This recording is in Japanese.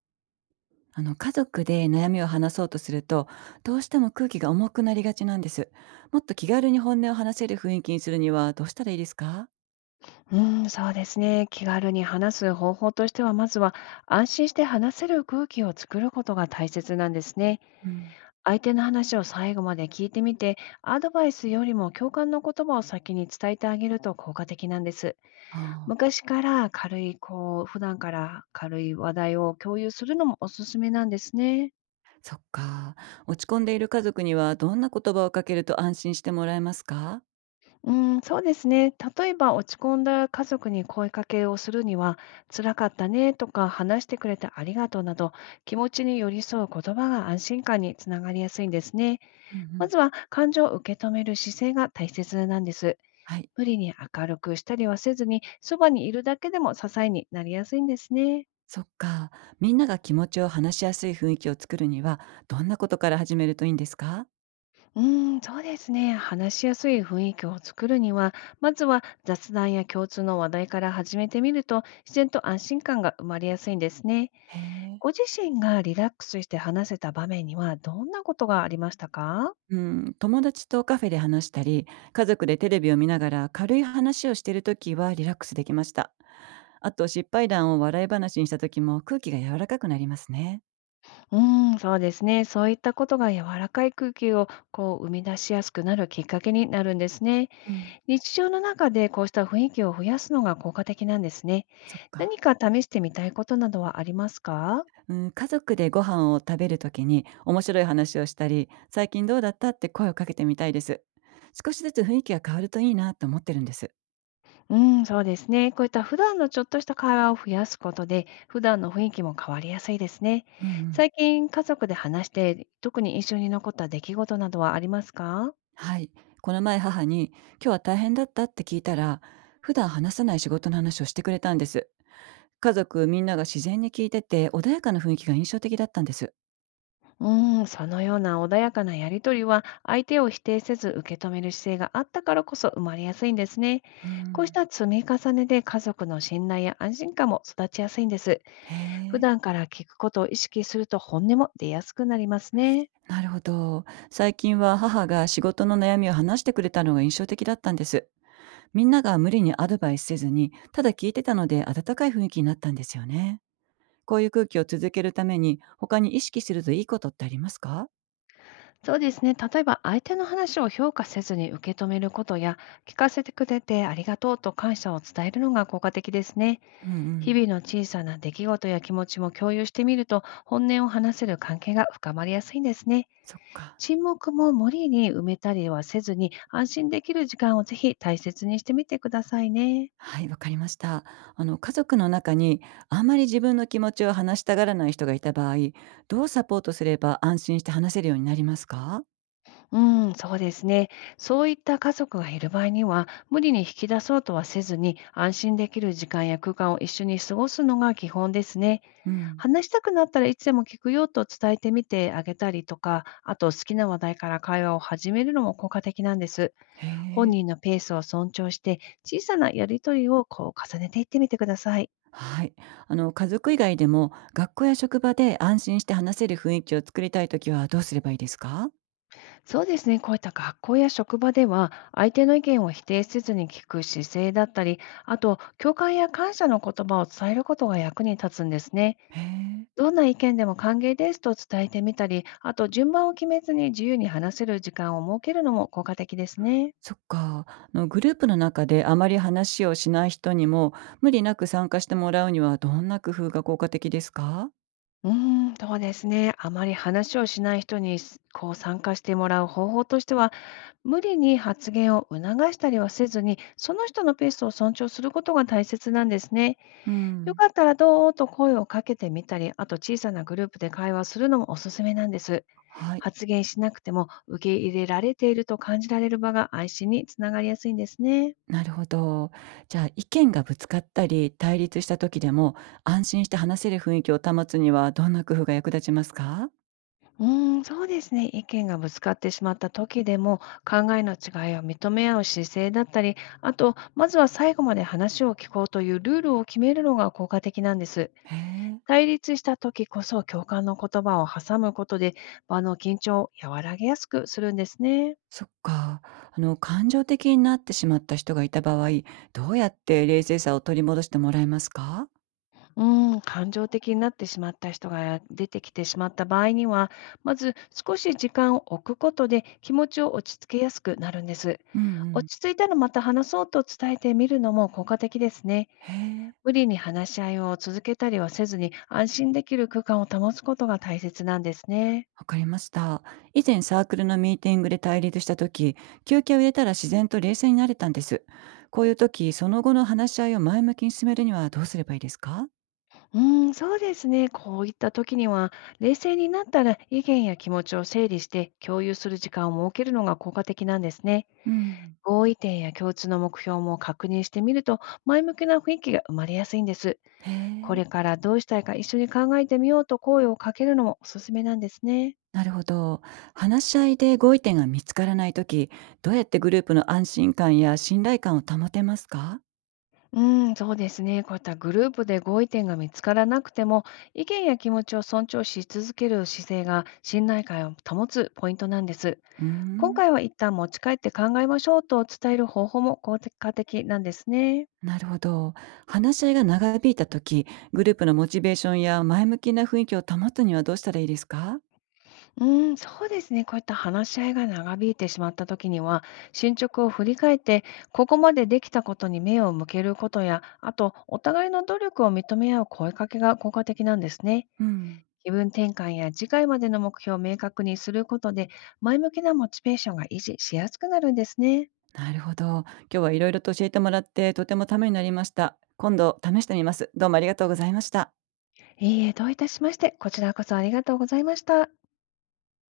あの、家族で悩みを話そうとすると、どうしても空気が重くなりがちなんです。もっと気軽に本音を話せる雰囲気にするにはどうしたらいいですか？うん、そうですね。気軽に話す方法としては、まずは安心して話せる空気を作ることが大切なんですね。うん、相手の話を最後まで聞いてみて、アドバイスよりも共感の言葉を先に伝えてあげると効果的なんです。ああ、昔から軽い、こう、普段から軽い話題を共有するのもおすすめなんですね。そっか。落ち込んでいる家族にはどんな言葉をかけると安心してもらえますか？うーん、そうですね。例えば落ち込んだ家族に声かけをするには、辛かったねとか話してくれてありがとうなど、気持ちに寄り添う言葉が安心感につながりやすいんですね。うんうまん。ずは感情を受け止める姿勢が大切なんです。はい。無理に明るくしたりはせずに、そばにいるだけでも支えになりやすいんですね。そっか。みんなが気持ちを話しやすい雰囲気を作るには、どんなことから始めるといいんですか？うーん、そうですね。話しやすい雰囲気を作るには、まずは雑談や共通の話題から始めてみると、自然と安心感が生まれやすいんですね。へえ。ご自身がリラックスして話せた場面にはどんなことがありましたか？うん、友達とカフェで話したり、家族でテレビを見ながら軽い話をしているときはリラックスできました。あと失敗談を笑い話にしたときも空気が柔らかくなりますね。うーん、そうですね。そういったことが柔らかい空気を生み出しやすくなるきっかけになるんですね。うん、日常の中でこうした雰囲気を増やすのが効果的なんですね。そっ何か。か試してみたいことなどはありますか？うん、家族でご飯を食べるときに面白い話をしたり、最近どうだったって声をかけてみたいです。少しずつ雰囲気が変わるといいなと思ってるんです。うーん、そうですね。こういった普段のちょっとした会話を増やすことで、普段の雰囲気も変わりやすいですね。うんうん。最近家族で話して、特に印象に残った出来事などはありますか？はい。この前母に今日は大変だったって聞いたら、普段話さない仕事の話をしてくれたんです。家族みんなが自然に聞いてて、穏やかな雰囲気が印象的だったんです。うーん、そのような穏やかなやりとりは、相手を否定せず受け止める姿勢があったからこそ生まれやすいんですね。うこうしん。た積み重ねで家族の信頼や安心感も育ちやすいんです。へ普え、段から聞くことを意識すると本音も出やすくなりますね。なるほど。最近は母が仕事の悩みを話してくれたのが印象的だったんです。みんなが無理にアドバイスせずに、ただ聞いてたので温かい雰囲気になったんですよね。こういう空気を続けるために、他に意識するといいことってありますか？そうですね。例えば相手の話を評価せずに受け止めることや、聞かせてくれてありがとうと感謝を伝えるのが効果的ですね。うんう日ん。々の小さな出来事や気持ちも共有してみると、本音を話せる関係が深まりやすいんですね。そっか。沈黙も無理に埋めたりはせずに、安心できる時間をぜひ大切にしてみてくださいね。はい、わかりました。あの、家族の中にあまり自分の気持ちを話したがらない人がいた場合、どうサポートすれば安心して話せるようになりますか？うん、そうですね。そういった家族がいる場合には、無理に引き出そうとはせずに、安心できる時間や空間を一緒に過ごすのが基本ですね。うん。話したくなったらいつでも聞くよと伝えてみてあげたりとか、あと好きな話題から会話を始めるのも効果的なんです。へ本え。人のペースを尊重して、小さなやりとりを重ねていってみてください。はい。あの、家族以外でも学校や職場で安心して話せる雰囲気を作りたいときはどうすればいいですか？そうですね、こういった学校や職場では、相手の意見を否定せずに聞く姿勢だったり、あと、共感や感謝の言葉を伝えることが役に立つんですね。へえ。どんな意見でも歓迎ですと伝えてみたり、あと、順番を決めずに自由に話せる時間を設けるのも効果的ですね。そっか。あのグループの中であまり話をしない人にも無理なく参加してもらうにはどんな工夫が効果的ですか？うーん、そうですね。あまり話をしない人にすこう参加してもらう方法としては、無理に発言を促したりはせずに、その人のペースを尊重することが大切なんですね。うよん。かったらどうと声をかけてみたり、あと小さなグループで会話するのもおすすめなんです。はい。発言しなくても受け入れられていると感じられる場が安心につながりやすいんですね。なるほど。じゃあ、意見がぶつかったり、対立した時でも、安心して話せる雰囲気を保つには、どんな工夫が役立ちますか？うーん、そうですね。意見がぶつかってしまった時でも考えの違いを認め合う姿勢だったり、あと、まずは最後まで話を聞こうというルールを決めるのが効果的なんです。へえ、対立した時こそ共感の言葉を挟むことで場の緊張を和らげやすくするんですね。そっか。あの、感情的になってしまった人がいた場合、どうやって冷静さを取り戻してもらえますか？うん、感情的になってしまった人が出てきてしまった場合には、まず少し時間を置くことで気持ちを落ち着けやすくなるんです。うんうん。落ち着いたらまた話そうと伝えてみるのも効果的ですね。へえ、無理に話し合いを続けたりはせずに安心できる空間を保つことが大切なんですね。わかりました。以前サークルのミーティングで対立した時、休憩を入れたら自然と冷静になれたんです。こういう時、その後の話し合いを前向きに進めるにはどうすればいいですか？うん、そうですね。こういった時には、冷静になったら意見や気持ちを整理して共有する時間を設けるのが効果的なんですね。うん。合意点や共通の目標も確認してみると、前向きな雰囲気が生まれやすいんです。へこえ。れからどうしたいか一緒に考えてみようと声をかけるのもおすすめなんですね。なるほど。話し合いで合意点が見つからないとき、どうやってグループの安心感や信頼感を保てますか？うん、そうですね。こういったグループで合意点が見つからなくても、意見や気持ちを尊重し続ける姿勢が信頼感を保つポイントなんです。うー今ん、回は一旦持ち帰って考えましょうと伝える方法も効果的なんですね。なるほど。話し合いが長引いたとき、グループのモチベーションや前向きな雰囲気を保つにはどうしたらいいですか？うーん、そうですね。こういった話し合いが長引いてしまった時には、進捗を振り返って、ここまでできたことに目を向けることや、あと、お互いの努力を認め合う声かけが効果的なんですね。うん、気分転換や次回までの目標を明確にすることで、前向きなモチベーションが維持しやすくなるんですね。なるほど。今日はいろいろと教えてもらって、とてもためになりました。今度試してみます。どうもありがとうございました。いいえ、どういたしまして、こちらこそありがとうございました。